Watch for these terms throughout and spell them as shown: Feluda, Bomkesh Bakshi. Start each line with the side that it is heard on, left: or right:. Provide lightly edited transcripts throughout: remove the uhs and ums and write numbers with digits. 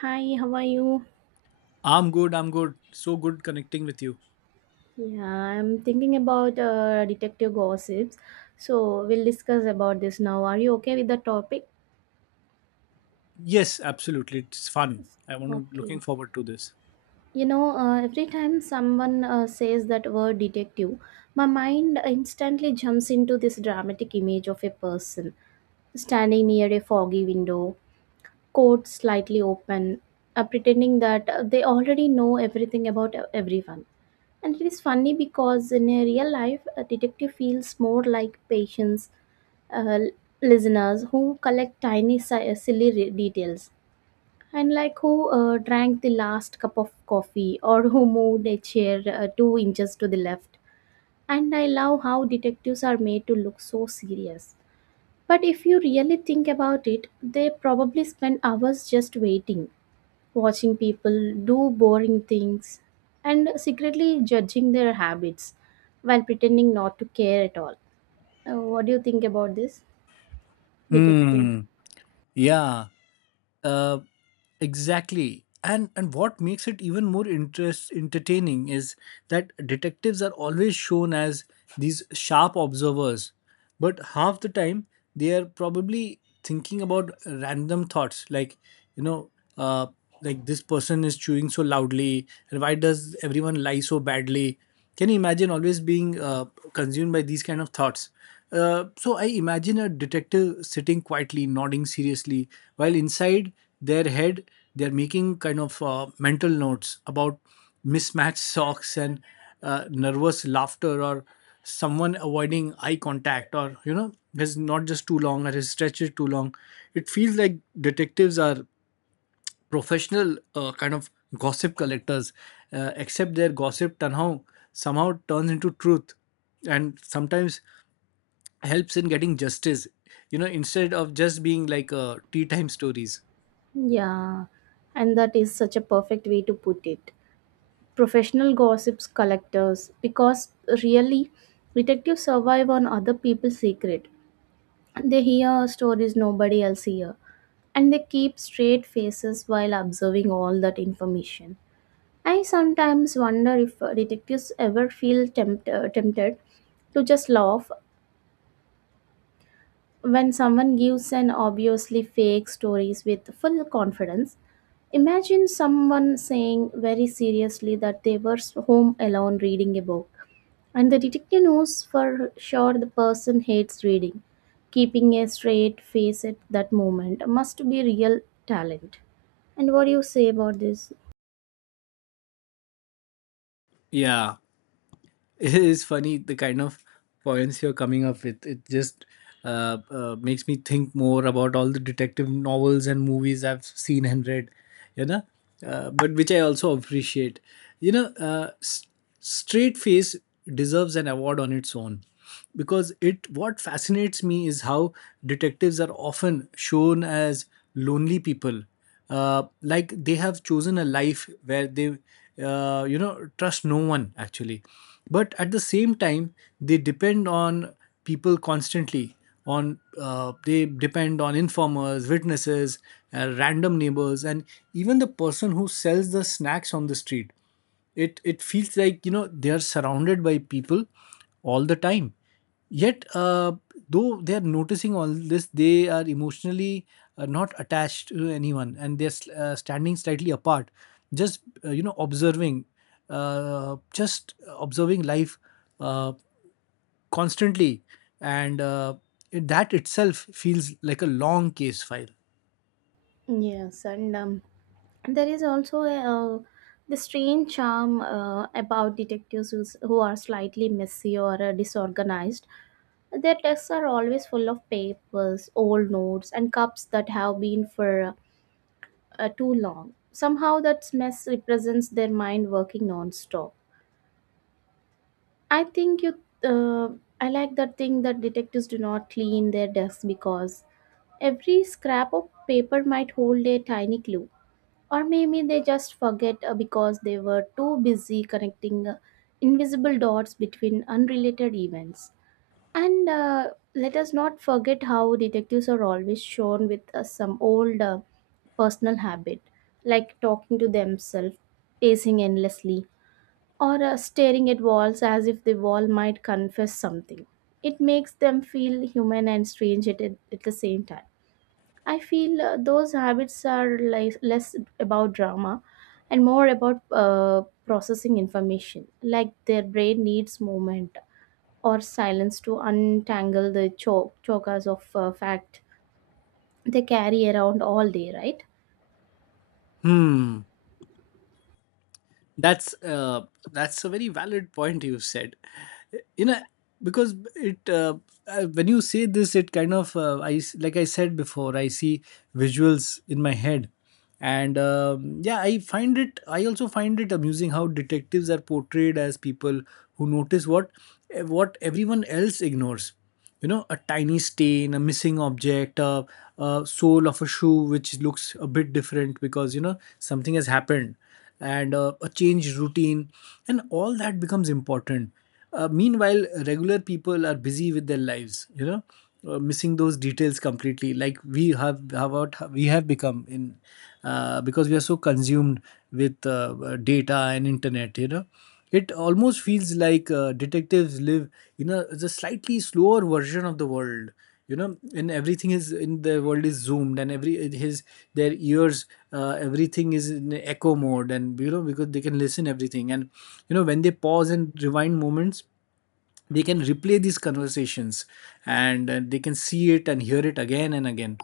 right: Hi, how are you?
left: I'm good. I'm good. So good connecting with you.
right: Yeah, I'm thinking about detective gossips. So we'll discuss about this now. Are you okay with the topic?
left: Yes, absolutely. It's fun. I want to looking
right: Okay.
left: forward to this.
right: Every time someone says that word detective, my mind instantly jumps into this dramatic image of a person standing near a foggy window, coat slightly open, pretending that they already know everything about everyone. And it is funny because in a real life, a detective feels more like patients, uh, listeners who collect tiny silly details, and like who drank the last cup of coffee or who moved a chair two inches to the left. And I love how detectives are made to look so serious. But if you really think about it, they probably spend hours just waiting, watching people do boring things and secretly judging their habits while pretending not to care at all. What do you think about this? Detecting.
left: Hmm. Yeah. Uh, exactly. And what makes it even more interest entertaining is that detectives are always shown as these sharp observers, but half the time they are probably thinking about random thoughts like you know uh, like this person is chewing so loudly, and why does everyone lie so badly? Can you imagine always being consumed by these kind of thoughts? So I imagine a detective sitting quietly, nodding seriously, while inside their head they're making kind of mental notes about mismatched socks and nervous laughter, or someone avoiding eye contact, or you know his not just too long or his stretch is too long. It feels like detectives are professional kind of gossip collectors, except their gossip somehow turns into truth, and sometimes helps in getting justice. You know, instead of just being like tea time stories.
right: Yeah, and that is such a perfect way to put it. Professional gossips collectors, because really, detectives survive on other people's secret. They hear stories nobody else hear, and they keep straight faces while observing all that information. I sometimes wonder if detectives ever feel tempted to just laugh when someone gives an obviously fake stories with full confidence. Imagine someone saying very seriously that they were home alone reading a book, and the detective knows for sure the person hates reading. Keeping a straight face at that moment must be real talent. And what do you say about this?
left: Yeah. It is funny the kind of points you're coming up with. It just makes me think more about all the detective novels and movies I've seen and read, you know, but which I also appreciate. you know uh, s- Straight face deserves an award on its own, because it what fascinates me is how detectives are often shown as lonely people, like they have chosen a life where they you know trust no one actually. But at the same time, they depend on people constantly. On They depend on informers, witnesses, random neighbors, and even the person who sells the snacks on the street. It feels like, you know, they are surrounded by people all the time, yet though they are noticing all this, they are emotionally not attached to anyone, and they're standing slightly apart, just you know observing, just observing life, uh, constantly. And it, that itself feels like a long case file.
right: Yes, and there is also a, the strange charm about detectives who's, who are slightly messy or disorganized. Their desks are always full of papers, old notes, and cups that have been for too long. Somehow, that mess represents their mind working non-stop. I think you. Uh, I like that thing that detectives do not clean their desks because every scrap of paper might hold a tiny clue. Or maybe they just forget because they were too busy connecting invisible dots between unrelated events. And let us not forget how detectives are always shown with some old personal habit, like talking to themselves, pacing endlessly, or staring at walls as if the wall might confess something. It makes them feel human and strange at the same time. I feel those habits are less about drama and more about processing information, like their brain needs movement or silence to untangle the chokas of fact they carry around all day, right?
left: Hmm. That's uh, that's a very valid point you said. You know, because it when you say this, it kind of I like I said before, I see visuals in my head, and yeah, I find it. I also find it amusing how detectives are portrayed as people who notice what everyone else ignores. You know, a tiny stain, a missing object, a sole of a shoe which looks a bit different because, you know, something has happened, and a changed routine, and all that becomes important. Meanwhile regular people are busy with their lives, you know, missing those details completely, like we have how about we have become in, because we are so consumed with data and internet, you know. It almost feels like detectives live in the slightly slower version of the world, you know, and everything is in the world is zoomed, and every his their ears, everything is in echo mode, and you know, because they can listen everything, and you know, when they pause and rewind moments, they can replay these conversations, and they can see it and hear it again and again.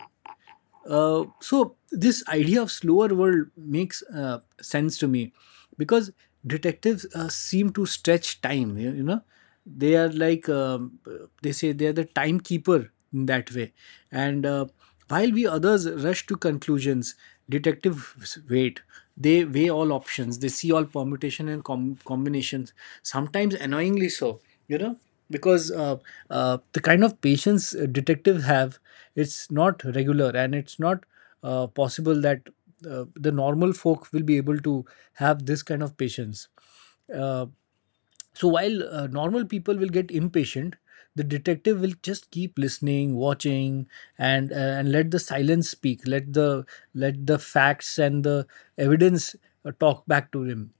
left: So this idea of slower world makes sense to me, because detectives seem to stretch time, you know. They are like they say they are the timekeeper in that way. And while we others rush to conclusions, detectives wait. They weigh all options, they see all permutation and combinations, sometimes annoyingly so, you know, because the kind of patience detectives have, it's not regular, and it's not possible that the normal folk will be able to have this kind of patience. Uh, so while normal people will get impatient, the detective will just keep listening, watching, and let the silence speak. Let the facts and the evidence talk back to him.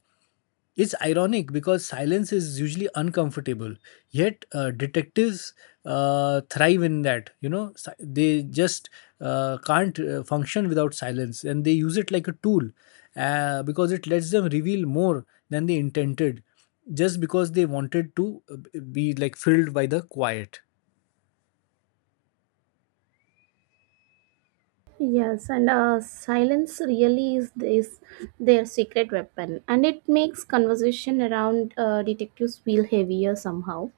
left: It's ironic because silence is usually uncomfortable, yet detectives thrive in that. You know, they just can't function without silence, and they use it like a tool, because it lets them reveal more than they intended, just because they wanted to be like filled by the quiet.
right: Yes, and silence really is this their secret weapon, and it makes conversation around detectives feel heavier somehow.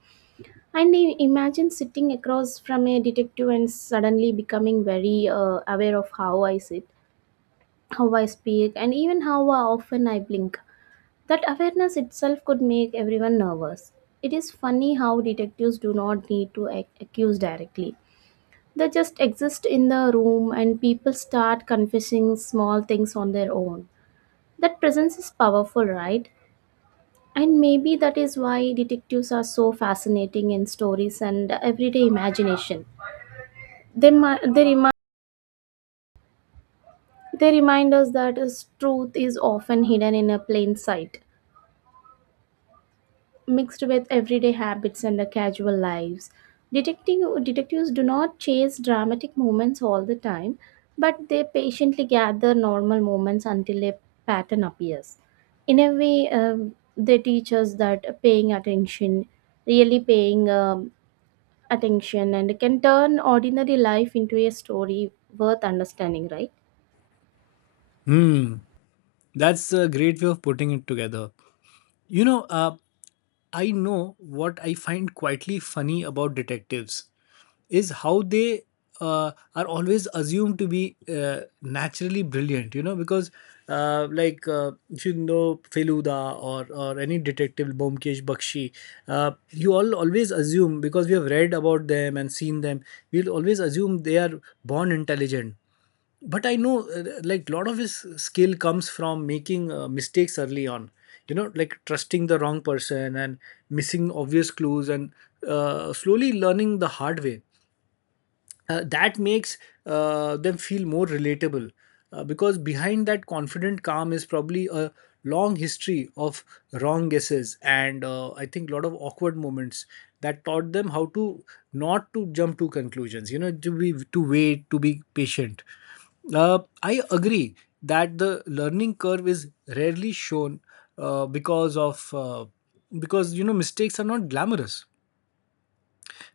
right: And I imagine sitting across from a detective and suddenly becoming very aware of how I sit, how I speak, and even how often I blink. That awareness itself could make everyone nervous. It is funny how detectives do not need to accuse directly. They just exist in the room and people start confessing small things on their own. That presence is powerful, right? And maybe that is why detectives are so fascinating in stories and everyday imagination. They, mi- they, remi- they remind us that truth is often hidden in a plain sight, mixed with everyday habits and the casual lives. Detectives do not chase dramatic moments all the time, but they patiently gather normal moments until a pattern appears. In a way, they teach us that paying attention, really paying attention, and can turn ordinary life into a story worth understanding, right?
left: Hmm, that's a great way of putting it together. You know, I know what I find quietly funny about detectives is how they are always assumed to be naturally brilliant, you know, because if you know Feluda or any detective Bomkesh Bakshi, you all always assume, because we have read about them and seen them, we'll always assume they are born intelligent. But I know, like lot of his skill comes from making mistakes early on, you know, like trusting the wrong person, and missing obvious clues, and slowly learning the hard way. That makes them feel more relatable, because behind that confident calm is probably a long history of wrong guesses, and I think a lot of awkward moments that taught them how to not to jump to conclusions, you know, to be to wait to be patient. I agree that the learning curve is rarely shown, uh, because of uh, because you know mistakes are not glamorous,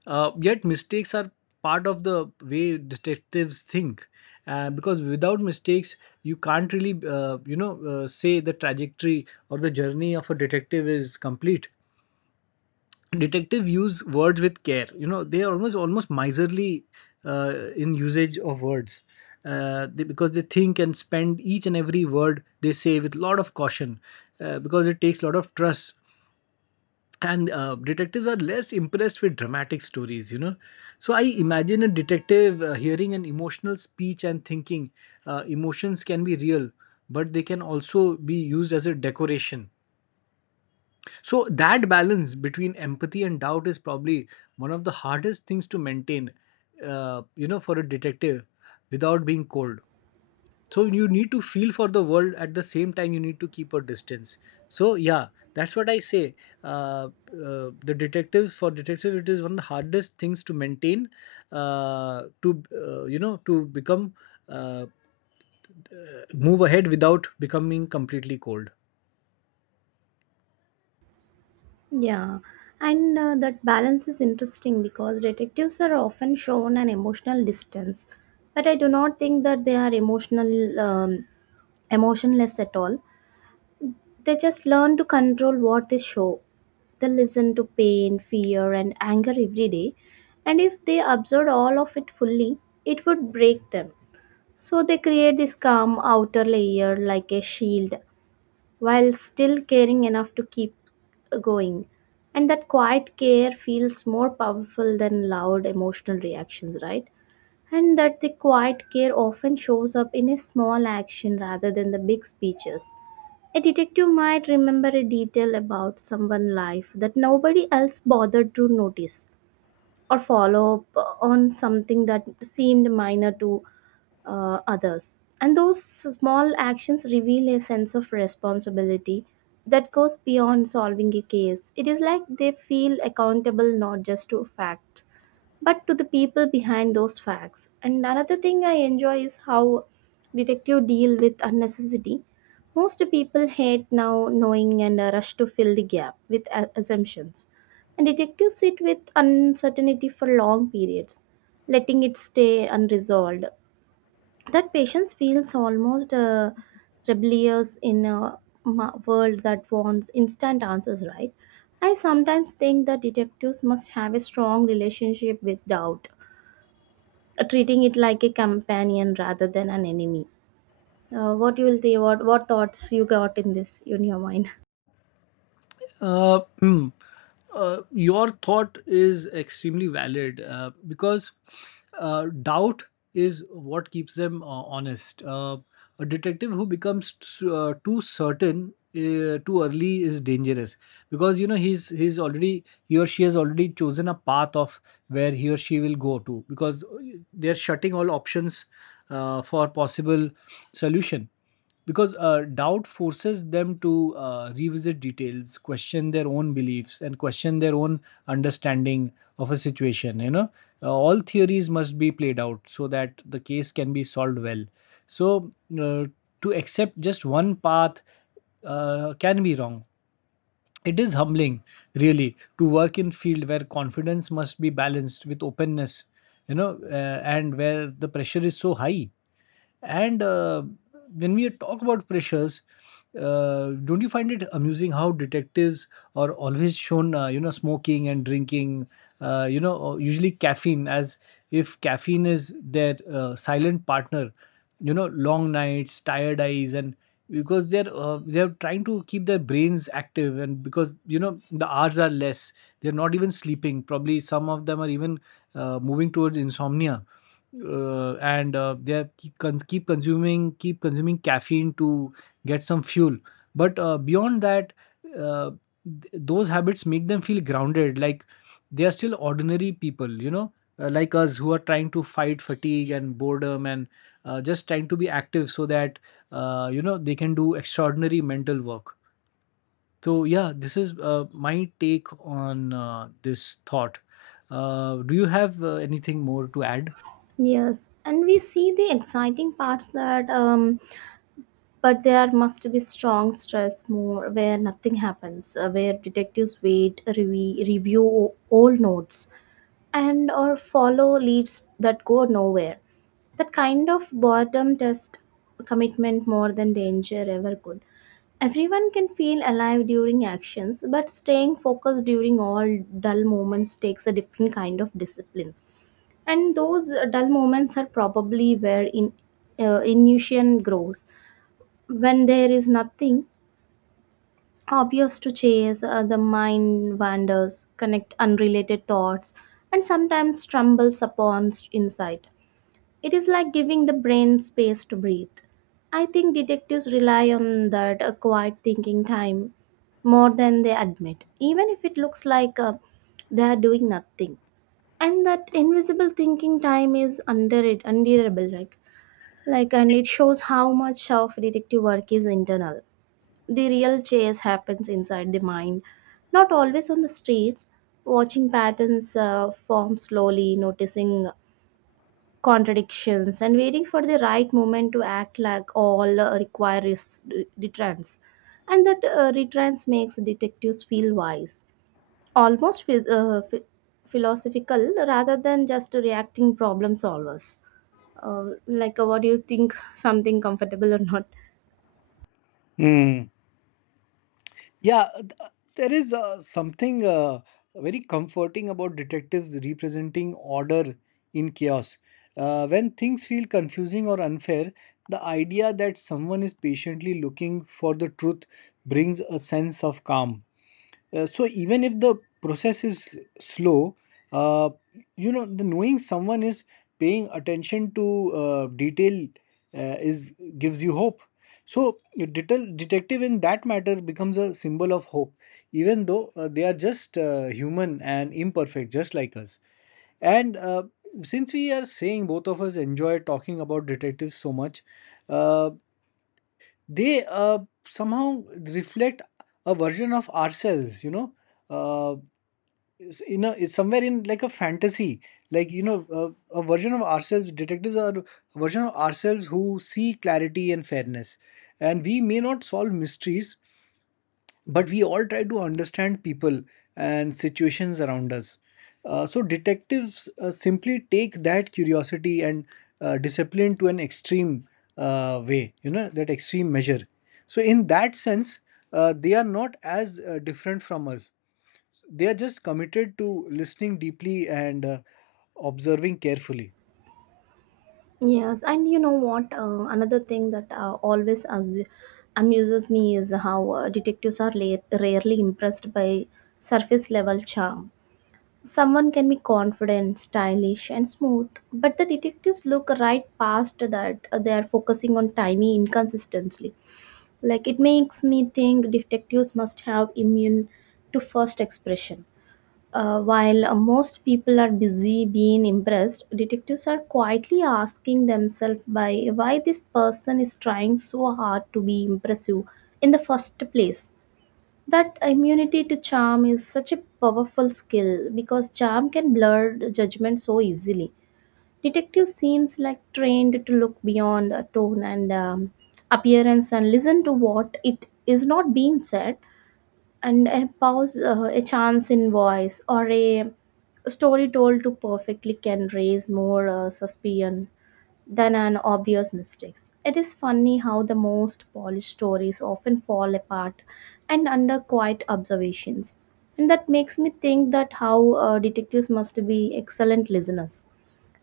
left: yet mistakes are part of the way detectives think, because without mistakes, you can't really, you know, say the trajectory or the journey of a detective is complete. Detective use words with care. You know, they are almost miserly in usage of words. Because they think and spend each and every word they say with lot of caution, because it takes lot of trust. And detectives are less impressed with dramatic stories, you know. So I imagine a detective hearing an emotional speech and thinking, emotions can be real, but they can also be used as a decoration. So that balance between empathy and doubt is probably one of the hardest things to maintain, you know, for a detective, without being cold. So you need to feel for the world, at the same time you need to keep a distance. So yeah, that's what I say. uh, the detectives, for detectives, it is one of the hardest things to maintain, to you know, to become, uh, move ahead without becoming completely cold.
right: Yeah, and that balance is interesting because detectives are often shown an emotional distance, but I do not think that they are emotionless at all. They just learn to control what they show. They listen to pain, fear, and anger every day, and if they absorb all of it fully, it would break them. So they create this calm outer layer like a shield while still caring enough to keep going. And that quiet care feels more powerful than loud emotional reactions, right? And that the quiet care often shows up in a small action rather than the big speeches. A detective might remember a detail about someone's life that nobody else bothered to notice or follow up on something that seemed minor to others. And those small actions reveal a sense of responsibility that goes beyond solving a case. It is like they feel accountable not just to facts, but to the people behind those facts. And another thing I enjoy is how detective deal with unnecessity. Most people hate now knowing and rush to fill the gap with assumptions. And detectives sit with uncertainty for long periods, letting it stay unresolved. That patience feels almost rebellious in a world that wants instant answers, right? I sometimes think that detectives must have a strong relationship with doubt, treating it like a companion rather than an enemy. What you will think, what thoughts you got in this in your mind?
left: Hmm. Your thought is extremely valid, because doubt is what keeps them honest. A detective who becomes too certain too early is dangerous, because you know he's already, he or she has already chosen a path of where he or she will go to, because they're shutting all options for possible solution. Because doubt forces them to revisit details, question their own beliefs, and question their own understanding of a situation, you know. All theories must be played out so that the case can be solved well. So uh, to accept just one path can be wrong. It is humbling, really, to work in field where confidence must be balanced with openness, you know, and where the pressure is so high. And when we talk about pressures, don't you find it amusing how detectives are always shown, you know, smoking and drinking, you know, or usually caffeine, as if caffeine is their silent partner, you know, long nights, tired eyes, and because they're trying to keep their brains active, and because you know the hours are less, they're not even sleeping. Probably some of them are even moving towards insomnia, and they keep, keep consuming, keep consuming caffeine to get some fuel. But beyond that, uh, those habits make them feel grounded, like they are still ordinary people, you know, like us, who are trying to fight fatigue and boredom, and just trying to be active so that you know they can do extraordinary mental work. So yeah, this is my take on this thought. Do you have anything more to add?
right: Yes, and we see the exciting parts that but there must be strong stress more where nothing happens, where detectives wait, review old notes, and or follow leads that go nowhere. That kind of boredom test commitment more than danger ever could. Everyone can feel alive during actions, but staying focused during all dull moments takes a different kind of discipline. And those dull moments are probably where intuition grows. When there is nothing obvious to chase, the mind wanders, connect unrelated thoughts, and sometimes stumbles upon insight. It is like giving the brain space to breathe. I think detectives rely on that quiet thinking time more than they admit, even if it looks like they are doing nothing. And that invisible thinking time is under it, unbearable, and it shows how much of detective work is internal. The real chase happens inside the mind, not always on the streets. Watching patterns form slowly, noticing contradictions, and waiting for the right moment to act like all returns. And that returns makes detectives feel wise, almost philosophical rather than just reacting problem solvers. What do you think? Something comfortable or not?
left: Yeah, there is something very comforting about detectives representing order in chaos. When things feel confusing or unfair, the idea that someone is patiently looking for the truth brings a sense of calm. So even if the process is slow, uh, you know, the knowing someone is paying attention to detail is gives you hope. So a detective in that matter becomes a symbol of hope, even though they are just human and imperfect, just like us. And since we are saying both of us enjoy talking about detectives so much, uh, they somehow reflect a version of ourselves. uh, it's somewhere in like a fantasy, like a version of ourselves. Detectives are a version of ourselves who see clarity and fairness, and we may not solve mysteries, but we all try to understand people and situations around us. So detectives simply take that curiosity and discipline to an extreme way, you know, that extreme measure. So in that sense, they are not as different from us. They are just committed to listening deeply and observing carefully.
right: Yes, and you know what? Another thing that always amuses me is how detectives are rarely impressed by surface level charm. Someone can be confident, stylish, and smooth, but the detectives look right past that. They are focusing on tiny inconsistency. Like it makes me think detectives must have immune to first expression. While most people are busy being impressed, detectives are quietly asking themselves by why this person is trying so hard to be impressive in the first place. That immunity to charm is such a powerful skill because charm can blur judgment so easily. Detective seems like trained to look beyond a tone and appearance and listen to what it is not being said and a pause, a chance in voice, or a story told to perfectly can raise more suspicion than an obvious mistakes. It is funny how the most polished stories often fall apart and under quiet observations. And that makes me think that how detectives must be excellent listeners.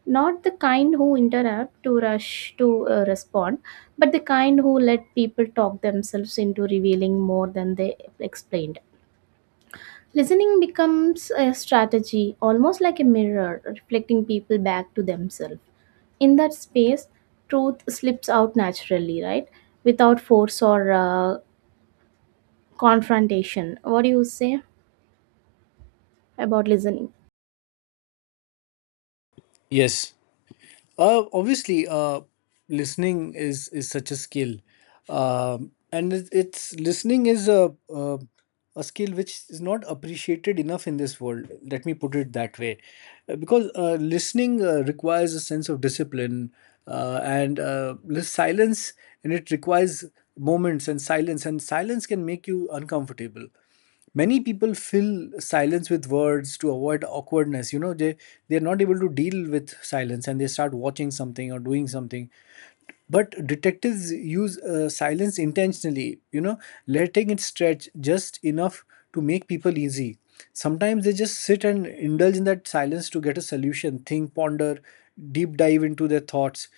right: Not the kind who interrupt to rush to respond, but the kind who let people talk themselves into revealing more than they explained. Listening becomes a strategy, almost like a mirror, reflecting people back to themselves. In that space, truth slips out naturally, right? Without force or confrontation. What do you say about listening?
left: Yes. Obviously, listening is such a skill, and it's, listening is a skill which is not appreciated enough in this world. Let me put it that way. Because listening requires a sense of discipline, and silence, and it requires moments and silence can make you uncomfortable. Many people fill silence with words to avoid awkwardness. You know, they're not able to deal with silence, and they start watching something or doing something. But detectives use silence intentionally, you know, letting it stretch just enough to make people easy. Sometimes they just sit and indulge in that silence to get a solution, think, ponder, deep dive into their thoughts.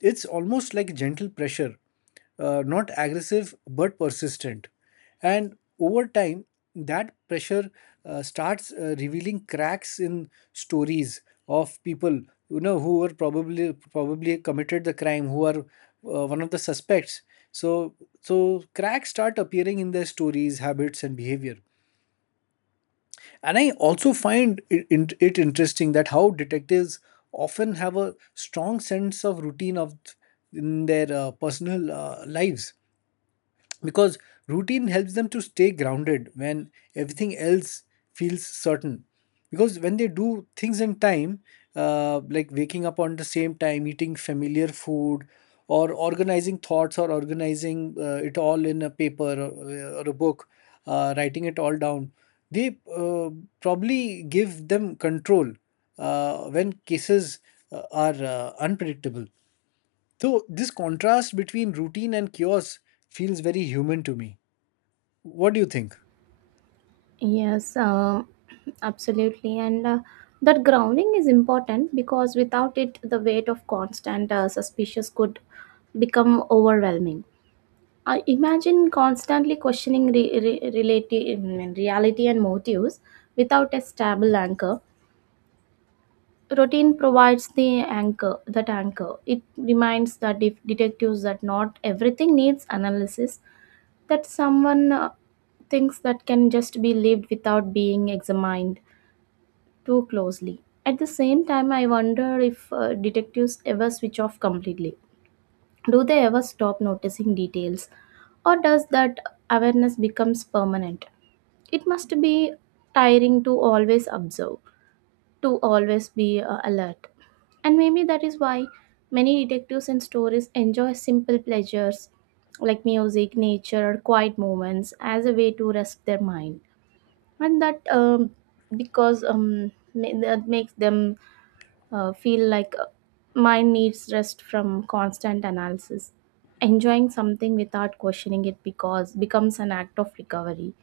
left: It's almost like gentle pressure, not aggressive but persistent, and over time that pressure starts revealing cracks in stories of people, you know, who were probably committed the crime, who are one of the suspects. So so cracks start appearing in their stories, habits, and behavior. And I also find it interesting that how detectives often have a strong sense of routine of in their personal lives, because routine helps them to stay grounded when everything else feels certain. Because when they do things in time, like waking up on the same time, eating familiar food, or organizing thoughts, or organizing it all in a paper, or or a book, writing it all down, they probably give them control when cases are unpredictable. So this contrast between routine and chaos feels very human to me. What do you think?
right: Yes, um, absolutely. And that grounding is important because without it, the weight of constant suspicious could become overwhelming. I imagine constantly questioning reality and motives without a stable anchor. Routine provides the anchor, that anchor. It reminds the detectives that not everything needs analysis, that someone thinks that can just be lived without being examined too closely. At the same time, I wonder if detectives ever switch off completely. Do they ever stop noticing details, or does that awareness becomes permanent? It must be tiring to always observe, to always be alert. And maybe that is why many detectives in stories enjoy simple pleasures like music, nature, or quiet moments as a way to rest their mind. And that that makes them feel like mind needs rest from constant analysis. Enjoying something without questioning it because becomes an act of recovery.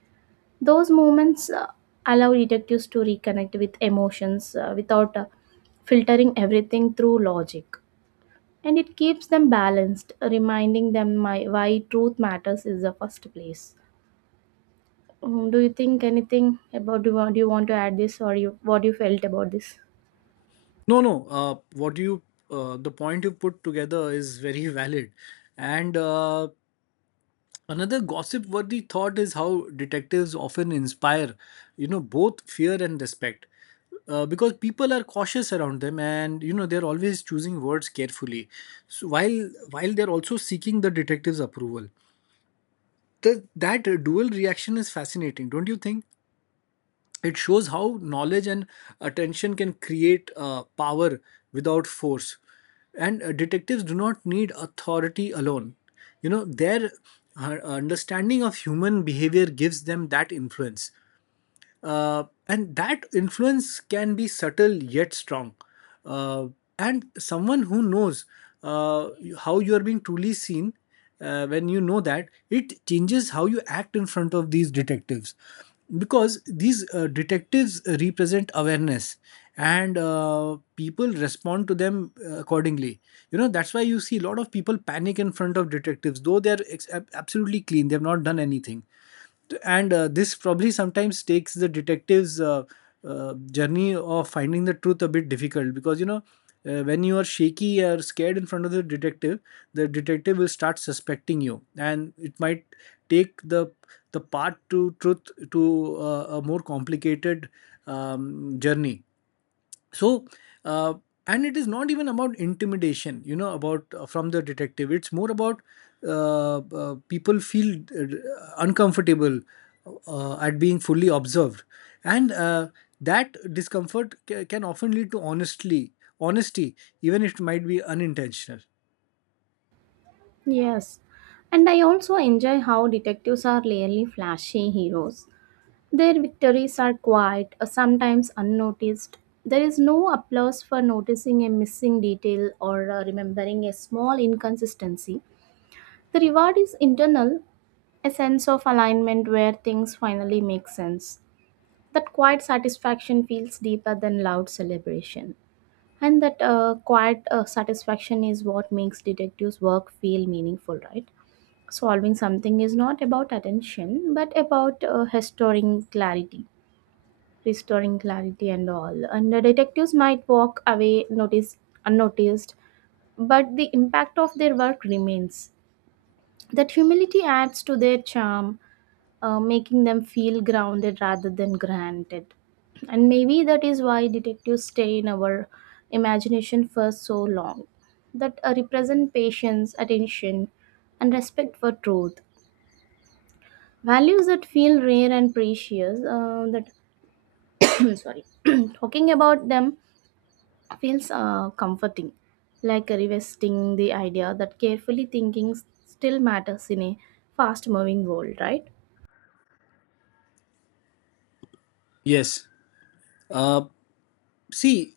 right: Those moments allow detectives to reconnect with emotions without filtering everything through logic. And it keeps them balanced, reminding them my, why truth matters is the first place. Mm, do you think anything about, do you want to add this or you what you felt about this?
left: No, no. What you The point you put together is very valid, and another gossip-worthy thought is how detectives often inspire, you know, both fear and respect, because people are cautious around them, and you know they're always choosing words carefully, so while they're also seeking the detective's approval. That dual reaction is fascinating, don't you think? It shows how knowledge and attention can create power without force. And detectives do not need authority alone. You know, their understanding of human behavior gives them that influence, and that influence can be subtle yet strong. Uh, and someone who knows, uh, how you are being truly seen, when you know that, it changes how you act in front of these detectives. Because these detectives represent awareness, and people respond to them accordingly. You know, that's why you see a lot of people panic in front of detectives, though they're absolutely clean, they've not done anything. And this probably sometimes takes the detective's journey of finding the truth a bit difficult, because you know, when you are shaky or scared in front of the detective, the detective will start suspecting you, and it might take the path to truth to a more complicated journey. So uh, and it is not even about intimidation, you know, about from the detective, it's more about people feel uncomfortable at being fully observed. And that discomfort can often lead to honestly honesty, even if it might be unintentional.
right: Yes, and I also enjoy how detectives are rarely flashy heroes. Their victories are quiet, sometimes unnoticed. There is no applause for noticing a missing detail or remembering a small inconsistency. The reward is internal, a sense of alignment where things finally make sense. That quiet satisfaction feels deeper than loud celebration. And that quiet satisfaction is what makes detectives' work feel meaningful, right? Solving something is not about attention, but about restoring clarity and all. And the detectives might walk away noticed, unnoticed, but the impact of their work remains. That humility adds to their charm, making them feel grounded rather than granted. And maybe that is why detectives stay in our imagination for so long. That represent patience, attention, and respect for truth. Values that feel rare and precious. That sorry, talking about them feels comforting, like revisiting the idea that carefully thinking still matters in a fast moving world, right?
left: Yes. uh, see,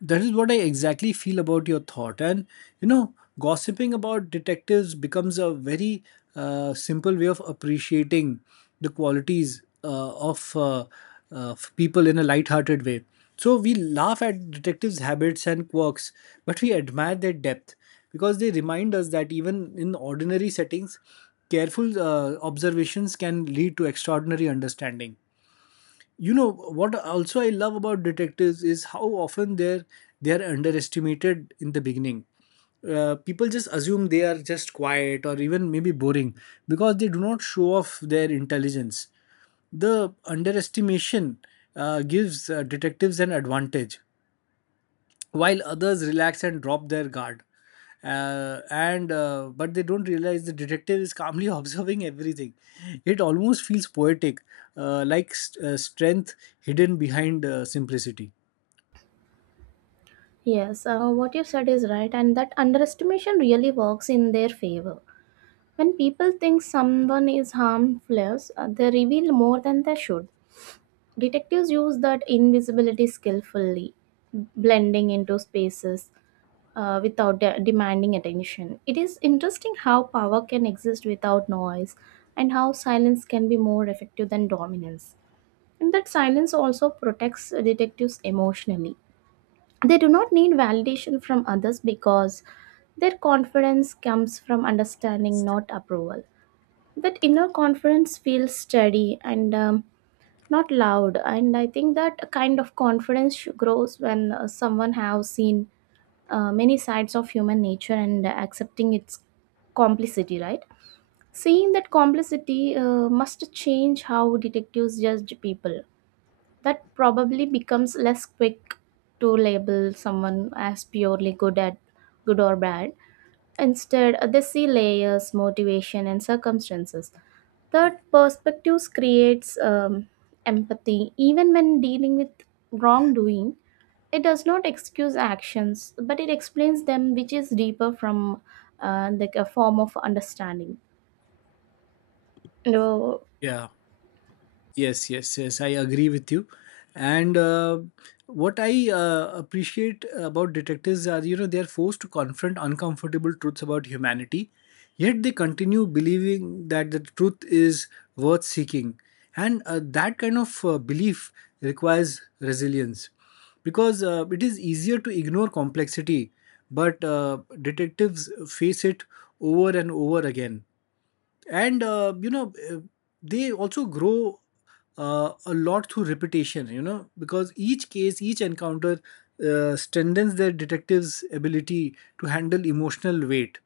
left: that is what I exactly feel about your thought. And, you know, gossiping about detectives becomes a very simple way of appreciating the qualities of people in a light-hearted way. So we laugh at detectives' habits and quirks, but we admire their depth, because they remind us that even in ordinary settings, careful observations can lead to extraordinary understanding. You know what also I love about detectives is how often they are underestimated in the beginning. People just assume they are just quiet or even maybe boring, because they do not show off their intelligence. The underestimation gives detectives an advantage. While others relax and drop their guard, and but they don't realize the detective is calmly observing everything. It almost feels poetic, like strength hidden behind simplicity.
right: Yes, what you said is right, and that underestimation really works in their favor. When people think someone is harmless, they reveal more than they should. Detectives use that invisibility skillfully, blending into spaces, without demanding attention. It is interesting how power can exist without noise and how silence can be more effective than dominance. And that silence also protects detectives emotionally. They do not need validation from others because their confidence comes from understanding, not approval. That inner confidence feels steady and not loud. And I think that kind of confidence grows when someone has seen many sides of human nature and accepting its complicity, right? Seeing that complicity must change how detectives judge people. That probably becomes less quick to label someone as purely good at good or bad. Instead, they see layers, motivation, and circumstances. Third, perspectives creates empathy, even when dealing with wrongdoing. It does not excuse actions, but it explains them, which is deeper from like a form of understanding. No,
left: Yeah. Yes, yes, yes, I agree with you. And what I appreciate about detectives are, you know, they are forced to confront uncomfortable truths about humanity, yet they continue believing that the truth is worth seeking. And that kind of belief requires resilience, because it is easier to ignore complexity, but detectives face it over and over again. And they also grow a lot through repetition, you know, because each case, each encounter strengthens their detective's ability to handle emotional weight.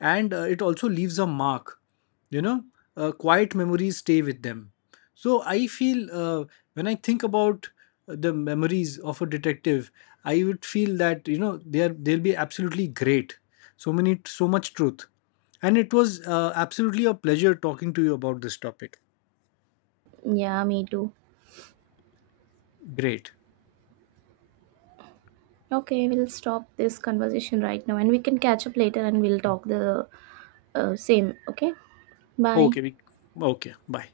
left: And it also leaves a mark, you know, quiet memories stay with them. So I feel when I think about the memories of a detective, I would feel that you know they'll be absolutely great, so many, so much truth. And it was absolutely a pleasure talking to you about this topic.
right: yeah, me too.
left: Great.
right: Okay, we'll stop this conversation right now, and we can catch up later, and we'll talk the same. Okay, bye.
left: Okay we okay, bye.